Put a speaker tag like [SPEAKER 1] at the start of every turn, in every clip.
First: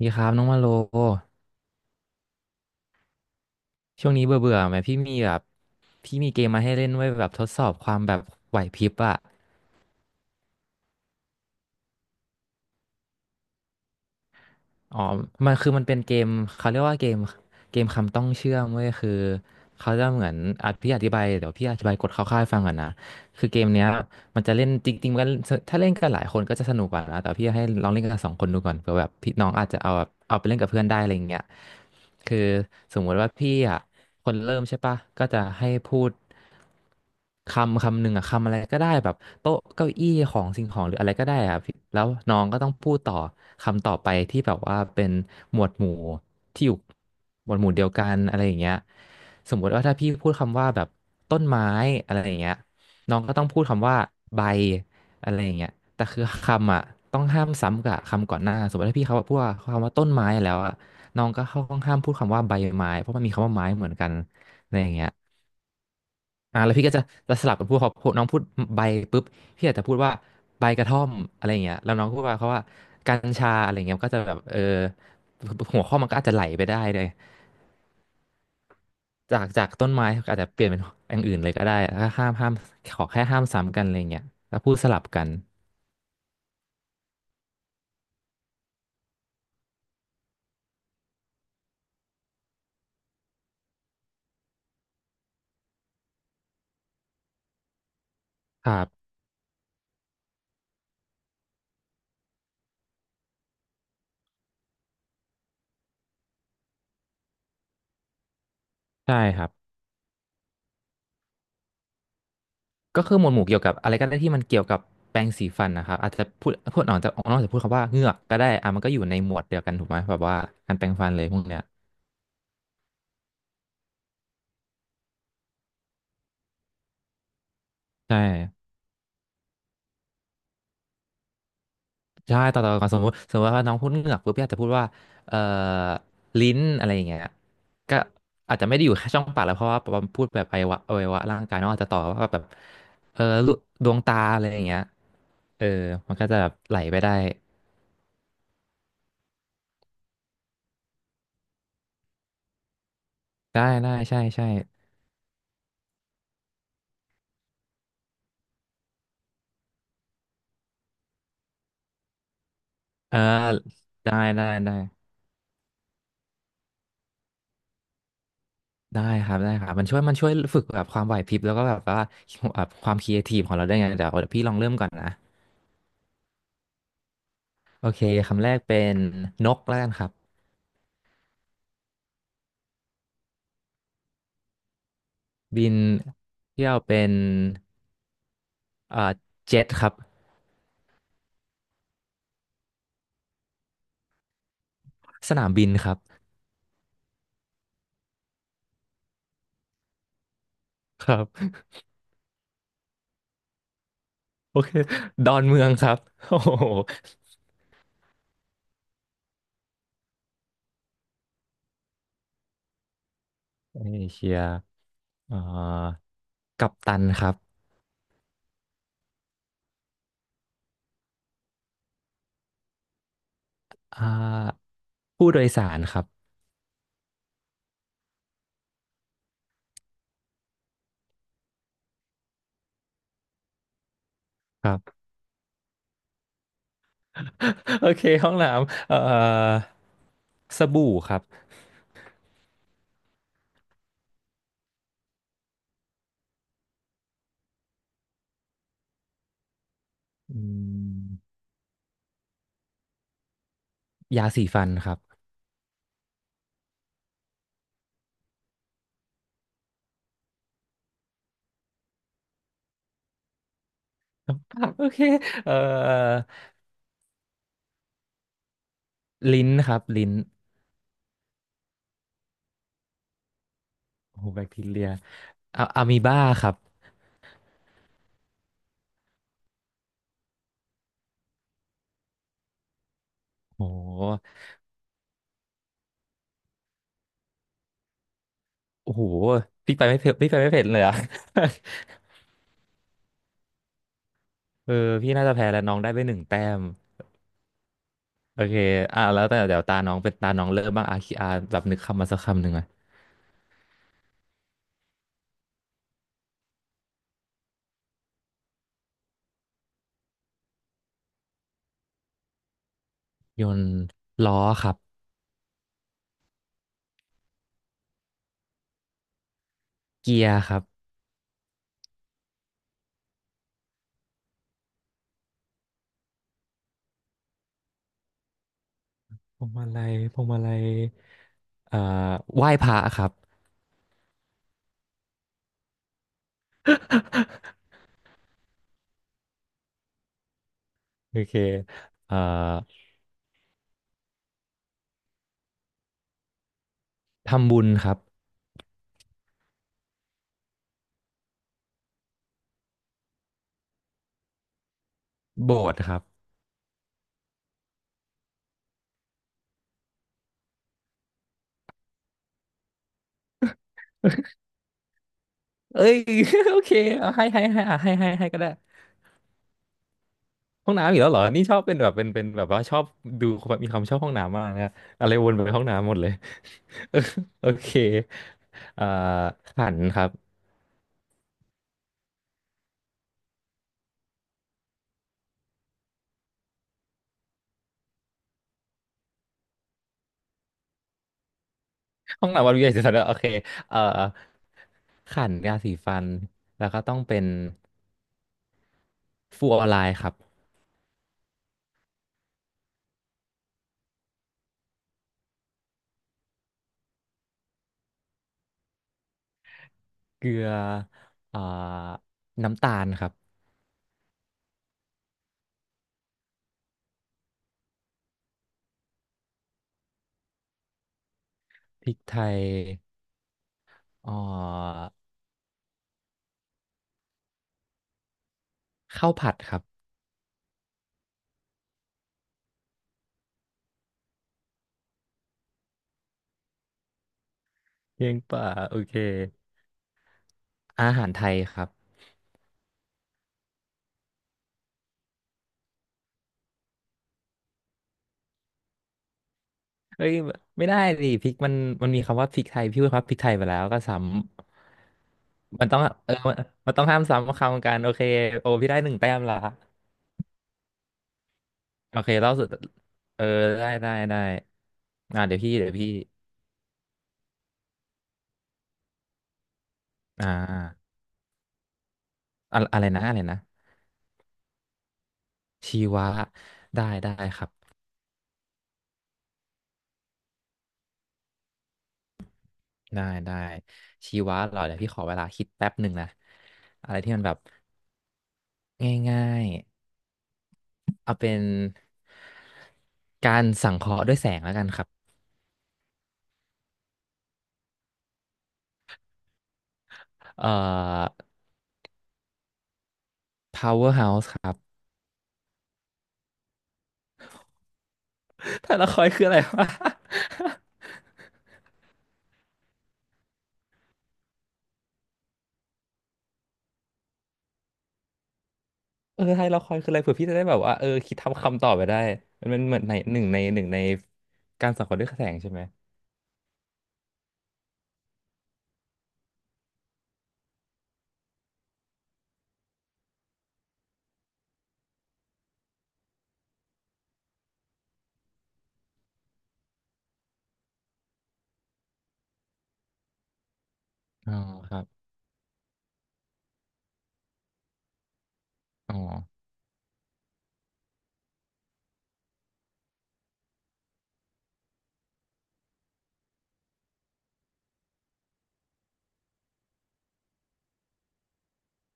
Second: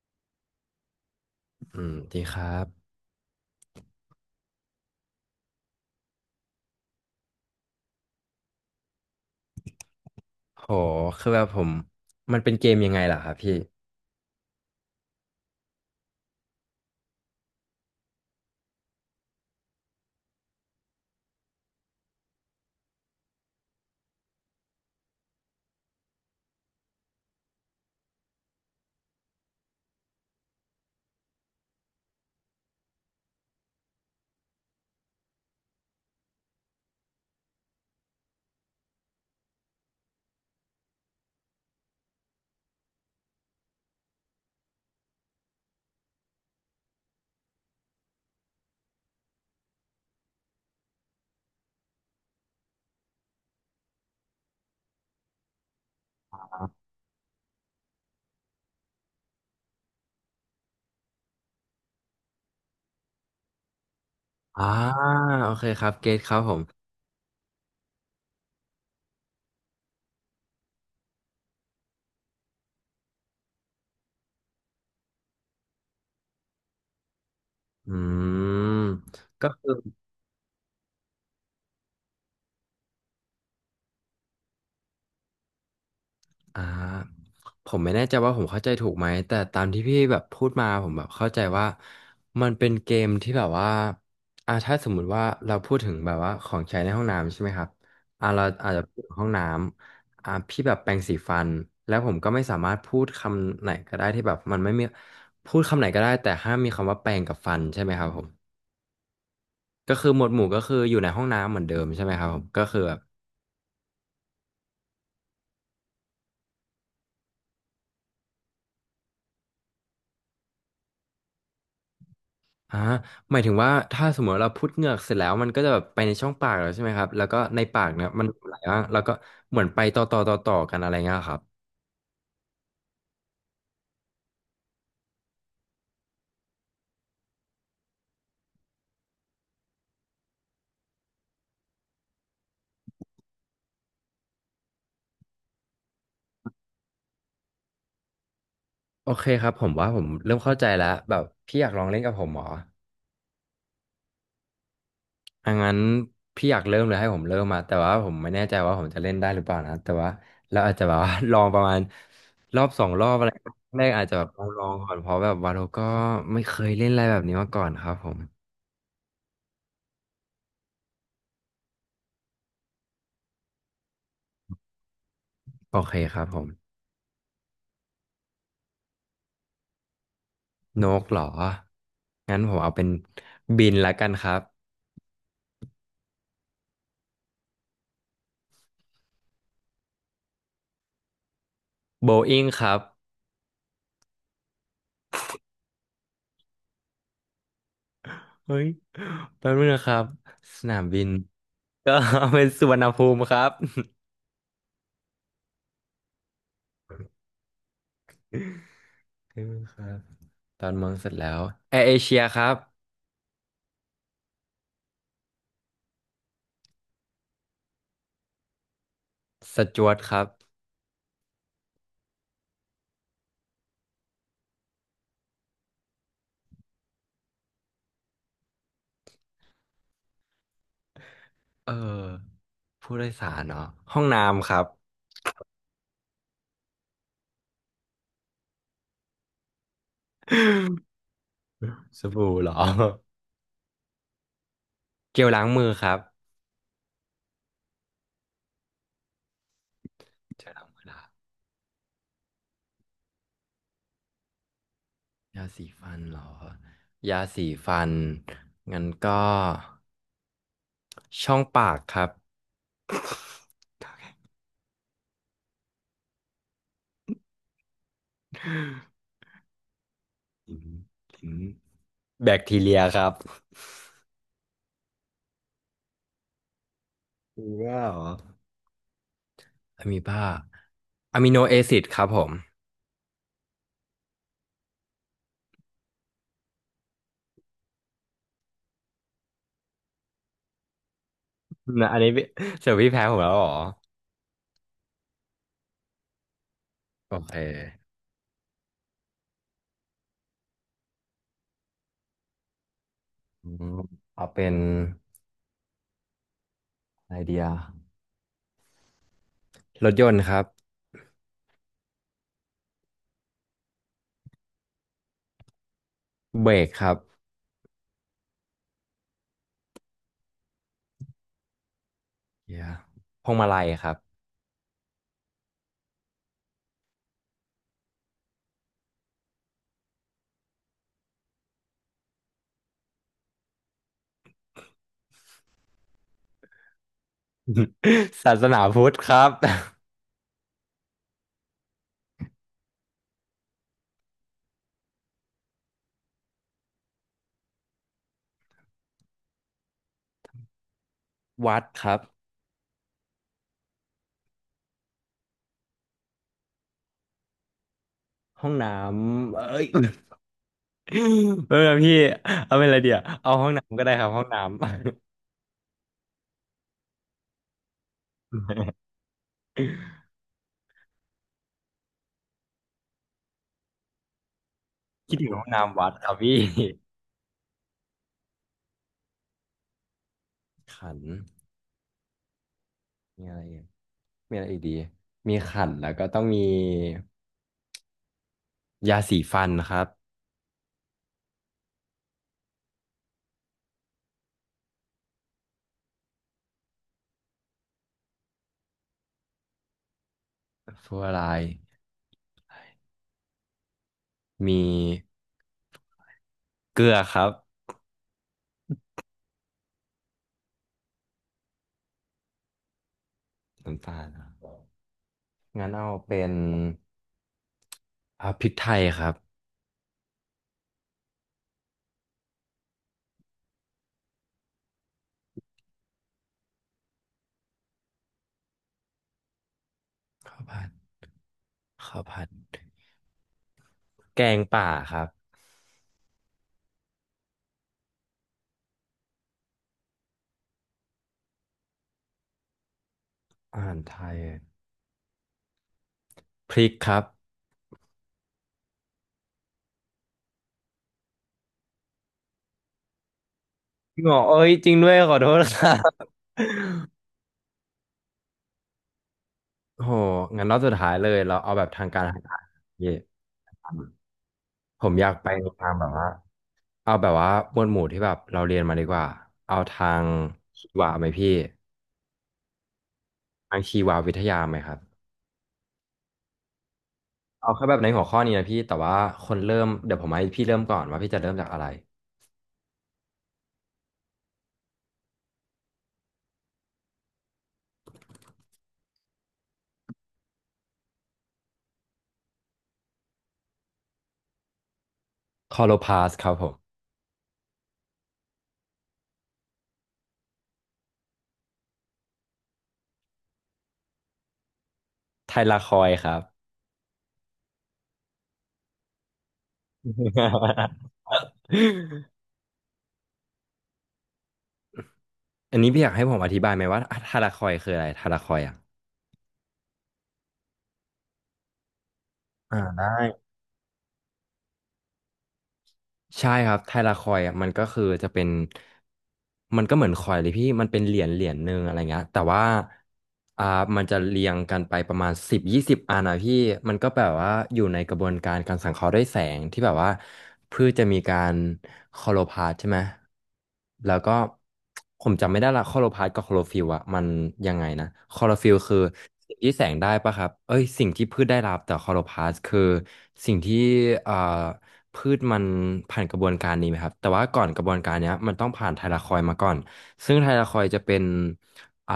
[SPEAKER 1] ดีครับน้องมาโล
[SPEAKER 2] อืมดีครับ
[SPEAKER 1] ช่วงนี้เบื่อเบื่อไหมพี่มีแบบพี่มีเกมมาให้เล่นไว้แบบทดสอบความแบบไหวพริบอะ
[SPEAKER 2] โหคือแบบผมมันเป็นเกมยังไงล่ะครับพี่
[SPEAKER 1] อ๋อมันเป็นเกมเขาเรียกว่าเกมคำต้องเชื่อมเว้ยคือเขาจะเหมือนอ่ะพี่อธิบายเดี๋ยวพี่อธิบายกฎคร่าวๆให้ฟังก่อนนะคือเกมเนี้ยมันจะเล่นจริงๆมันถ้าเล่นกันหลายคนก็จะสนุกกว่านะแต่พี่ให้ลองเล่นกันสองคนดูก่อนเผื่อแบบพี่น้องอาจจะเอาแบบเอาไปเล่นกับเพื่อนได้อะไรอย่างเงี้ยคือสมมติว่าพี่อะ คนเริ่มใช่ปะก็จะให้พูดคำหนึ่งอะคำอะไรก็ได้แบบโต๊ะเก้าอี้ของสิ่งของหรืออะไรก็ได้อะพี่แล้วน้องก็ต้องพูดต่อคำต่อไปที่แบบว่าเป็นหมวดหมู่ที่อยู่หมวดหมู่เดียวกันอะไรอย่างเงี้ยสมมติว่าถ้าพี่พูดคำว่าแบบต้นไม้อะไรอย่างเงี้ยน้องก็ต้องพูดคำว่าใบอะไรอย่างเงี้ยแต่คือคำอ่ะต้องห้ามซ้ำกับคำก่อนหน้าสมมติถ้าพี่เขาพูดว่าคำว่าต้นไม้แล้วอ่ะ น้องก็เข้าห้องห้ามพูดคำว่าใบไม้เพราะมันมีคำว่าไม้เหมือนกัน
[SPEAKER 2] อ่า
[SPEAKER 1] อะไรอย่างเงี้ย
[SPEAKER 2] โอเคครับเกตครับผ
[SPEAKER 1] อ่า
[SPEAKER 2] ม
[SPEAKER 1] แล้วพี่ก็จะสลับกันพูดเขาพูดน้องพูดใบปุ๊บพี่อาจจะพูดว่าใบกระท่อมอะไรอย่างเงี้ยแล้วน้องก็พูดว่าเขาว่ากัญชาอะไรเงี้ยมันก็จะแบบเออหัวข้อมันก็อาจจะไหลไปได้เลย
[SPEAKER 2] อืม
[SPEAKER 1] จา
[SPEAKER 2] ก็
[SPEAKER 1] กจา
[SPEAKER 2] คื
[SPEAKER 1] ก
[SPEAKER 2] อ
[SPEAKER 1] ต้นไม้ก็อาจจะเปลี่ยนเป็นอย่างอื่นเลยก็ได้ห้ามขอแค่ห้ามซ้ำกันอะไรเงี้ยแล้วพูดสลับกัน
[SPEAKER 2] อ่าผมไม่แน่ใจว่าผมเข้าใจถูกไหมแต่ตามที่พี่แบบพูดมาผมแบบเข้าใจว่ามันเป็นเกมที่แบบว่าถ้าสมมุติว่าเราพูดถึงแบบว่าของใช้ในห้องน้ำใช่ไหมครับเรา
[SPEAKER 1] ค
[SPEAKER 2] อาจ
[SPEAKER 1] รั
[SPEAKER 2] จะพูด
[SPEAKER 1] บ
[SPEAKER 2] ถึงห้องน้ำพี่แบบแปรงสีฟันแล้วผมก็ไม่สามารถพูดคำไหนก็ได้ที่แบบมันไม่มีพูดคำไหนก็ได้แต่ห้ามมีคำว่าแปรงกับฟันใช่ไหมครับผม
[SPEAKER 1] ใช่ครับ
[SPEAKER 2] ก็คือหมวดหมู่ก็คืออยู่ในห้องน้ำเหมือนเดิมใช่ไหมครับผมก็คือแบบ
[SPEAKER 1] ก็คือหมวดหมู่เกี่ยวกับอะไรก็ได้ที่มันเกี่ยวกับแปรงสีฟันนะครับอาจจะพูดออกจากนอกจากพูดคำว่าเหงือกก็ได้อ่ะมันก็อยู่ในหมวดเดียวกันถูกไหมแบบว่าการแปรงฟันเลยพวกเนี้ย
[SPEAKER 2] อ่าหมายถึงว่าถ้าสมมติเราพุดเหงือกเสร็จแล้วมันก็จะแบบไปในช่องปากแล้วใช่ไหมครับแล้วก็ในปากเนี่ย
[SPEAKER 1] ใช่
[SPEAKER 2] มันไหลบ้างแล้วก็เหมือนไปต่อต่อต่อต่อกันอะไรเงี้ยครับ
[SPEAKER 1] ใช่ต่อกันสมมติว่าน้องพูดเหงือกปุ๊บพี่อาจจะพูดว่าเอ่อลิ้นอะไรอย่างเงี้ยก็อาจจะไม่ได้อยู่แค่ช่องปากแล้วเพราะว่าพูดแบบอวัยวะร่างกายเนองอาจจะต่อว่าแบบเออลูดวงตาอะไรอย่างเงี้ยเออมันก็จะแบบไหลไปได้
[SPEAKER 2] โอเคครับผมว่าผมเริ่มเข้าใจแล้วแบบพี่อยากลองเล่นกับผมเหรอ
[SPEAKER 1] ได้ได้ใช่ใช่
[SPEAKER 2] อ่ะงั้นพี่อยากเริ่มเลยให้ผมเริ่มมาแต่ว่าผมไม่แน่ใจว่าผมจะเล่นได้หรือเปล่านะแต่ว่าเราอาจจะแบบว่า ลองประมาณรอบสองรอบ
[SPEAKER 1] เออ
[SPEAKER 2] อะไรแรกอาจ
[SPEAKER 1] ได้
[SPEAKER 2] จะแบบลอ
[SPEAKER 1] ได้
[SPEAKER 2] งลอ
[SPEAKER 1] ได้
[SPEAKER 2] งก่อนเพราะแบบว่าเราก็ไม่เคยเล่นอะไรแบบนี้มาก่อนครับผม
[SPEAKER 1] ได้ครับได้ครับมันช่วยฝึกแบบความไหวพริบแล้วก็แบบว่าแบบความครีเอทีฟของเราได้วยไงเดี๋ยวพี่ลองเริ่มก่อนนะ
[SPEAKER 2] โอเคครับผม
[SPEAKER 1] โอเคคำแรกเป็นนกแล้วกันครับ
[SPEAKER 2] นกเหรองั้นผมเอาเป็นบินละกันครับ
[SPEAKER 1] บินเที่ยวเป็นเอ่อเจ็ตครับ
[SPEAKER 2] โบอิ้งครับ
[SPEAKER 1] สนามบินครับ
[SPEAKER 2] เฮ้ยแป๊บนึงนะครับสนามบิ
[SPEAKER 1] ค
[SPEAKER 2] น
[SPEAKER 1] รับ
[SPEAKER 2] ก็เอาเป็นสุวรรณภูมิครับ
[SPEAKER 1] โอเคดอนเมืองครับ โอ้โห
[SPEAKER 2] เออครับตอนเมืองเสร็จแล้วแอร์เอเชียครับ
[SPEAKER 1] เอเชียเอ่อกัปตันครับ
[SPEAKER 2] สจ๊วตครับ
[SPEAKER 1] อ่าผู้โดยสารครับ
[SPEAKER 2] เออผู้โดยสารเนาะห้องน้ำครับ
[SPEAKER 1] ครับ โอเคห้องน้ำสบู่ครับ
[SPEAKER 2] สบู่เหรอ เจลล้างมือครับ
[SPEAKER 1] อื
[SPEAKER 2] เจลล้างมือละ
[SPEAKER 1] มยาสีฟันครับ
[SPEAKER 2] ยาสีฟันเหรอยาสีฟันงั้นก็ช่องปากครับ
[SPEAKER 1] โอเคเอ่อลิ้นครับลิ้น
[SPEAKER 2] อืมอืมแบคทีเรียครับ
[SPEAKER 1] โอ้โหแบคทีเรียอะอะมีบ้าครับ
[SPEAKER 2] มีบ้าเหรออะมีบ้าอะมิโนแอซิดครับผม
[SPEAKER 1] โอ้โหโอ้โหพี่ไปไม่เผ็ดเลยอะ
[SPEAKER 2] นะ อันนี้พี่เจอพี่แพ้ผมแล้วเหรอ
[SPEAKER 1] เออพี่น่าจะแพ้แล้วน้องได้ไปหนึ่งแต้ม
[SPEAKER 2] โอเค
[SPEAKER 1] โอเคอ่ะแล้วแต่เดี๋ยวตาน้องเป็นตาน้องเริ่มบ้างอาคีอาแบบนึกคำมาสักคำหนึ่งอะ
[SPEAKER 2] อืมเอาเป็นไอเดีย รถยนต์ครับ
[SPEAKER 1] ยนต์ล้อครับ
[SPEAKER 2] เบรกครับ
[SPEAKER 1] เกียร์ครับ
[SPEAKER 2] เดียพวงมาลัยครับ
[SPEAKER 1] พวงมาลัยเอ่อไหว้พระครับ
[SPEAKER 2] ศาสนาพุทธครับ
[SPEAKER 1] โอเคเอ่อทำบุญครับ
[SPEAKER 2] วัดครับ
[SPEAKER 1] โบสถ์ครับ
[SPEAKER 2] ห้องน้ำเอ้ย เออพี่เอาเป็นอะไรเดียวเอาห้องน้ำก็ได้ครับห้องน้ำ
[SPEAKER 1] เอ้ย โอเคเอาให้อ่ะให้ก็ได้ห้องน้ำอีกแล้วเหรอนี่ชอบเป็นแบบเป็นแบบว่าชอบดูแบบมีความชอบห้องน้ำมากนะอะ ไร
[SPEAKER 2] คิด
[SPEAKER 1] ว
[SPEAKER 2] ถึง
[SPEAKER 1] น
[SPEAKER 2] ห้อง
[SPEAKER 1] ไปห้อง
[SPEAKER 2] น้ำวั
[SPEAKER 1] น้ำห
[SPEAKER 2] ด
[SPEAKER 1] มด
[SPEAKER 2] ค
[SPEAKER 1] เล
[SPEAKER 2] รั
[SPEAKER 1] ย
[SPEAKER 2] บพี่
[SPEAKER 1] เออโอเคอ่าขันครับ
[SPEAKER 2] ขัน มีอะไรอีกมีอะไรอีกดีมีขันแล้วก็ต้องมียาสีฟันครับ
[SPEAKER 1] ห้องน้ำวันวิทยาศาสตร์โอเคเอ่อขันยาสีฟันแล้วก็ต้องเป็นฟูออไลน์ครับ
[SPEAKER 2] ฟลูออไรด์มีเกลือครับ
[SPEAKER 1] เกลืออ่าน้ำตาลครับ
[SPEAKER 2] น้ำตาลครับงั้นเอาเป็นพริกไทยครับ
[SPEAKER 1] พริกไทยอ่าข้าวผัดครับ
[SPEAKER 2] ข้าวผัดข้าวผัด แกงป่าครับ
[SPEAKER 1] เพียงป่าโอเคอาหารไทยครับ
[SPEAKER 2] อาหารไทยพริกครับ
[SPEAKER 1] เฮ้ยไม่ได้ดิพริกมันมันมีคำว่าพริกไทยพี่พูดครับพริกไทยไปแล้วก็ซ้
[SPEAKER 2] พี่หมอเอ้ยจริงด้วยขอโทษค
[SPEAKER 1] ำมั
[SPEAKER 2] รั
[SPEAKER 1] นต้อง
[SPEAKER 2] บ
[SPEAKER 1] เออมันต้องห้ามซ้ำคำกันโอเคโอพี่ได้หนึ่งแต้มละ
[SPEAKER 2] โอ้โหงั้นรอบสุดท้ายเลยเราเอาแบบทาง
[SPEAKER 1] โอ
[SPEAKER 2] การ
[SPEAKER 1] เค
[SPEAKER 2] ทาง
[SPEAKER 1] เล่า
[SPEAKER 2] การ
[SPEAKER 1] สุด
[SPEAKER 2] เย่
[SPEAKER 1] เออได้ได้ได้
[SPEAKER 2] ผมอยาก
[SPEAKER 1] อ่า
[SPEAKER 2] ไป
[SPEAKER 1] เดี๋ยว
[SPEAKER 2] ใน
[SPEAKER 1] พี่
[SPEAKER 2] ทา
[SPEAKER 1] เดี๋ย
[SPEAKER 2] ง
[SPEAKER 1] ว
[SPEAKER 2] แบ
[SPEAKER 1] พี่
[SPEAKER 2] บว่า เอาแบบว่าหมวดหมู่ที่แบบเราเรียนมาดีกว่า เอาทาง
[SPEAKER 1] อ่
[SPEAKER 2] ชีวะ
[SPEAKER 1] า
[SPEAKER 2] ไหมพี่
[SPEAKER 1] อะไรนะ
[SPEAKER 2] ทางชีววิทยาไหมครับ
[SPEAKER 1] ชีวะได้ได้ครั
[SPEAKER 2] เอาแค่
[SPEAKER 1] บ
[SPEAKER 2] แบบในหัวข้อนี้นะพี่แต่ว่าคนเริ่มเดี๋ยวผมให้พี่เริ่มก่อนว่าพี่จะเริ่มจากอะไร
[SPEAKER 1] ได้ได้ชีวะเหรอเดี๋ยวพี่ขอเวลาคิดแป๊บหนึ่งนะอะไรที่มันแบบง่ายๆเอาเป็นการสังเคราะห์ด้วยแสงแล้วกันครับ
[SPEAKER 2] คอโลพาสครับผม
[SPEAKER 1] เอ่อ Power House ครับ
[SPEAKER 2] ไทลาคอยครับ
[SPEAKER 1] ไทยละครคืออะไรวะ
[SPEAKER 2] อันนี้พี่อยากให้ผมอธิบายไหมว่าไทาราคอยคืออะไรไทาราคอยอ่ะ
[SPEAKER 1] เออไทยละครคืออะไรเผื่อพี่จะได้แบบว่าเออคิดทำคำตอบไปได้
[SPEAKER 2] อ่า
[SPEAKER 1] มันมันเหมือน
[SPEAKER 2] ได้
[SPEAKER 1] ในหนึ่งในการสังเคราะห์ด้วยแสงใช่ไหม
[SPEAKER 2] ใช่ครับไทลาคอยอ่ะมันก็คือจะเป็นมันก็เหมือนคอยเลยพี่มันเป็นเหรียญเหรียญหนึ่งอะไรเงี้ยแต่ว่าอ่ามันจะเรียงกันไปประมาณสิบ20อันนะพี่มันก็แบบว่าอยู่ในกระบวนการการสังเคราะห์ด้วยแสงที่แบบว่าพืชจะมีการคลอโรพลาสต์ใช่ไหมแล้วก็
[SPEAKER 1] อ๋อครับ
[SPEAKER 2] ผมจำไม่ได้ละคลอโรพลาสต์กับคลอโรฟิลล์อ่ะมันยังไงนะคลอโรฟิลล์คือ
[SPEAKER 1] อ๋อ
[SPEAKER 2] สิ่งที่แสงได้ปะครับเอ้ยสิ่งที่พืชได้รับแต่คลอโรพลาสต์คือสิ่งที่อ่า พืชมันผ่านกระบวนการนี้ไหมครับแต่ว่าก่อนกระบวนการเนี้ยมันต้องผ่านไทลาคอยด์มาก่อนซึ่งไทลาคอยด์จะเป็นอ่า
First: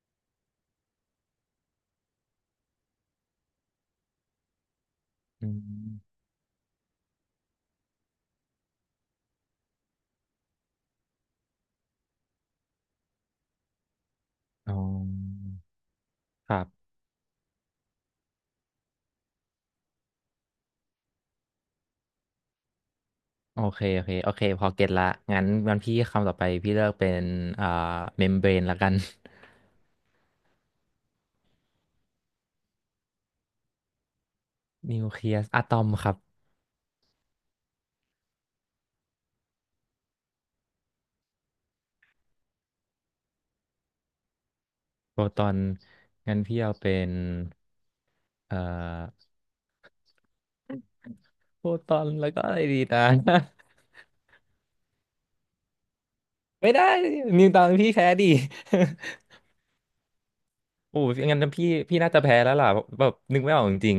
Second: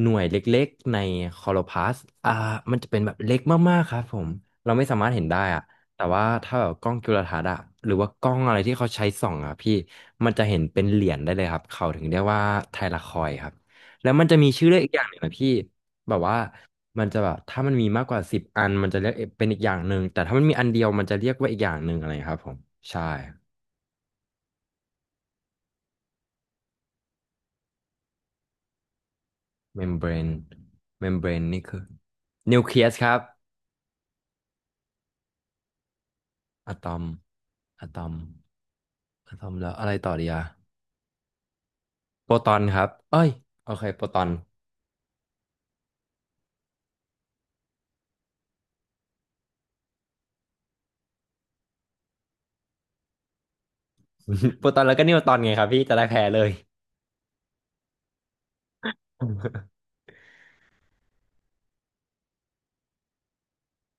[SPEAKER 2] หน่วยเล็กๆในคลอโรพลาสต์อ่ามันจะเป็นแบบเล็กมากๆครับผมเราไม่สามารถเห็นได้
[SPEAKER 1] อื
[SPEAKER 2] อะแต่
[SPEAKER 1] ม
[SPEAKER 2] ว่าถ้าแบบกล้องจุลทรรศน์อะหรือว่ากล้องอะไรที่เขาใช้ส่องอะพี่มันจะเห็นเป็นเหรียญได้เลยครับเขาถึงเรียกว่าไทลาคอยด์ครับแล้วมันจะมีชื่อ
[SPEAKER 1] อ๋อ
[SPEAKER 2] เรียกอีกอย่างหนึ่งนะพี่ แบบว่า
[SPEAKER 1] ครับ
[SPEAKER 2] มันจะแบบถ้ามันมีมากกว่าสิบอันมันจะเรียกเป็นอีกอย่างหนึ่งแต่ถ้ามันมีอันเดียวมันจะเรียกว่าอีกอย่างหนึ่งอะไรครับผมใช่
[SPEAKER 1] โอเคพอเก็ตละงั้นพี่คำต่อไปพี่เลือกเป็นอ่าเมมเบรนละกัน
[SPEAKER 2] เมมเบรนเมมเบรนนี่คือนิวเคลียสครับ
[SPEAKER 1] นิวเคลียสอะตอมครับ
[SPEAKER 2] อะตอมอะตอมอะตอมแล้วอะไรต่อดีอะโปรตอนครับเอ้ยโอเคโปรตอน
[SPEAKER 1] โปรตอนงั้นพี่เอาเป็นเอ่อโปรตอนแล้วก็อะไรดีนะ
[SPEAKER 2] โปรตอนแล้วก็นิวตอนไงครับพี่จะได้แพ้เลย
[SPEAKER 1] ไม่ได้นิวตอนพี่แพ้ดิ โอ้ยงั้นพี่น่าจะแพ้แล้วล่ะแบบนึกไม่ออกจริง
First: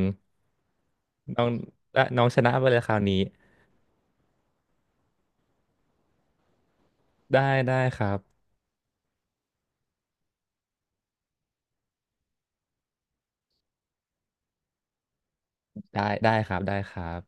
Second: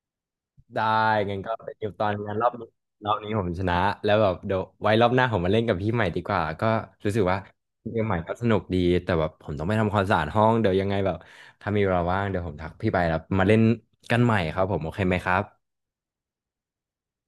[SPEAKER 2] ได้
[SPEAKER 1] ๆ
[SPEAKER 2] งั้น
[SPEAKER 1] น้อง
[SPEAKER 2] ก็เป็นนิวตอน
[SPEAKER 1] น้อง
[SPEAKER 2] งั้น
[SPEAKER 1] ช
[SPEAKER 2] รอ
[SPEAKER 1] นะ
[SPEAKER 2] บ
[SPEAKER 1] ไป
[SPEAKER 2] นี้
[SPEAKER 1] เลยคราว
[SPEAKER 2] รอ
[SPEAKER 1] นี้
[SPEAKER 2] บนี้ผมชนะแล้วแบบเดี๋ยวไว้รอบหน้าผมมาเล่นกับพี่ใหม่ดีกว่าก็รู้สึกว่า
[SPEAKER 1] ได้ได้
[SPEAKER 2] เก
[SPEAKER 1] ค
[SPEAKER 2] ม
[SPEAKER 1] รั
[SPEAKER 2] ใหม่
[SPEAKER 1] บ
[SPEAKER 2] ก็สนุกดีแต่แบบผมต้องไปทำความสะอาดห้องเดี๋ยวยังไงแบบถ้ามีเวลาว่างเดี๋ยวผมทักพี่ไปแล้วมาเล่นกันใหม่ครับผมโอเคไหมครับ
[SPEAKER 1] ได้ได้ครับได้ครับ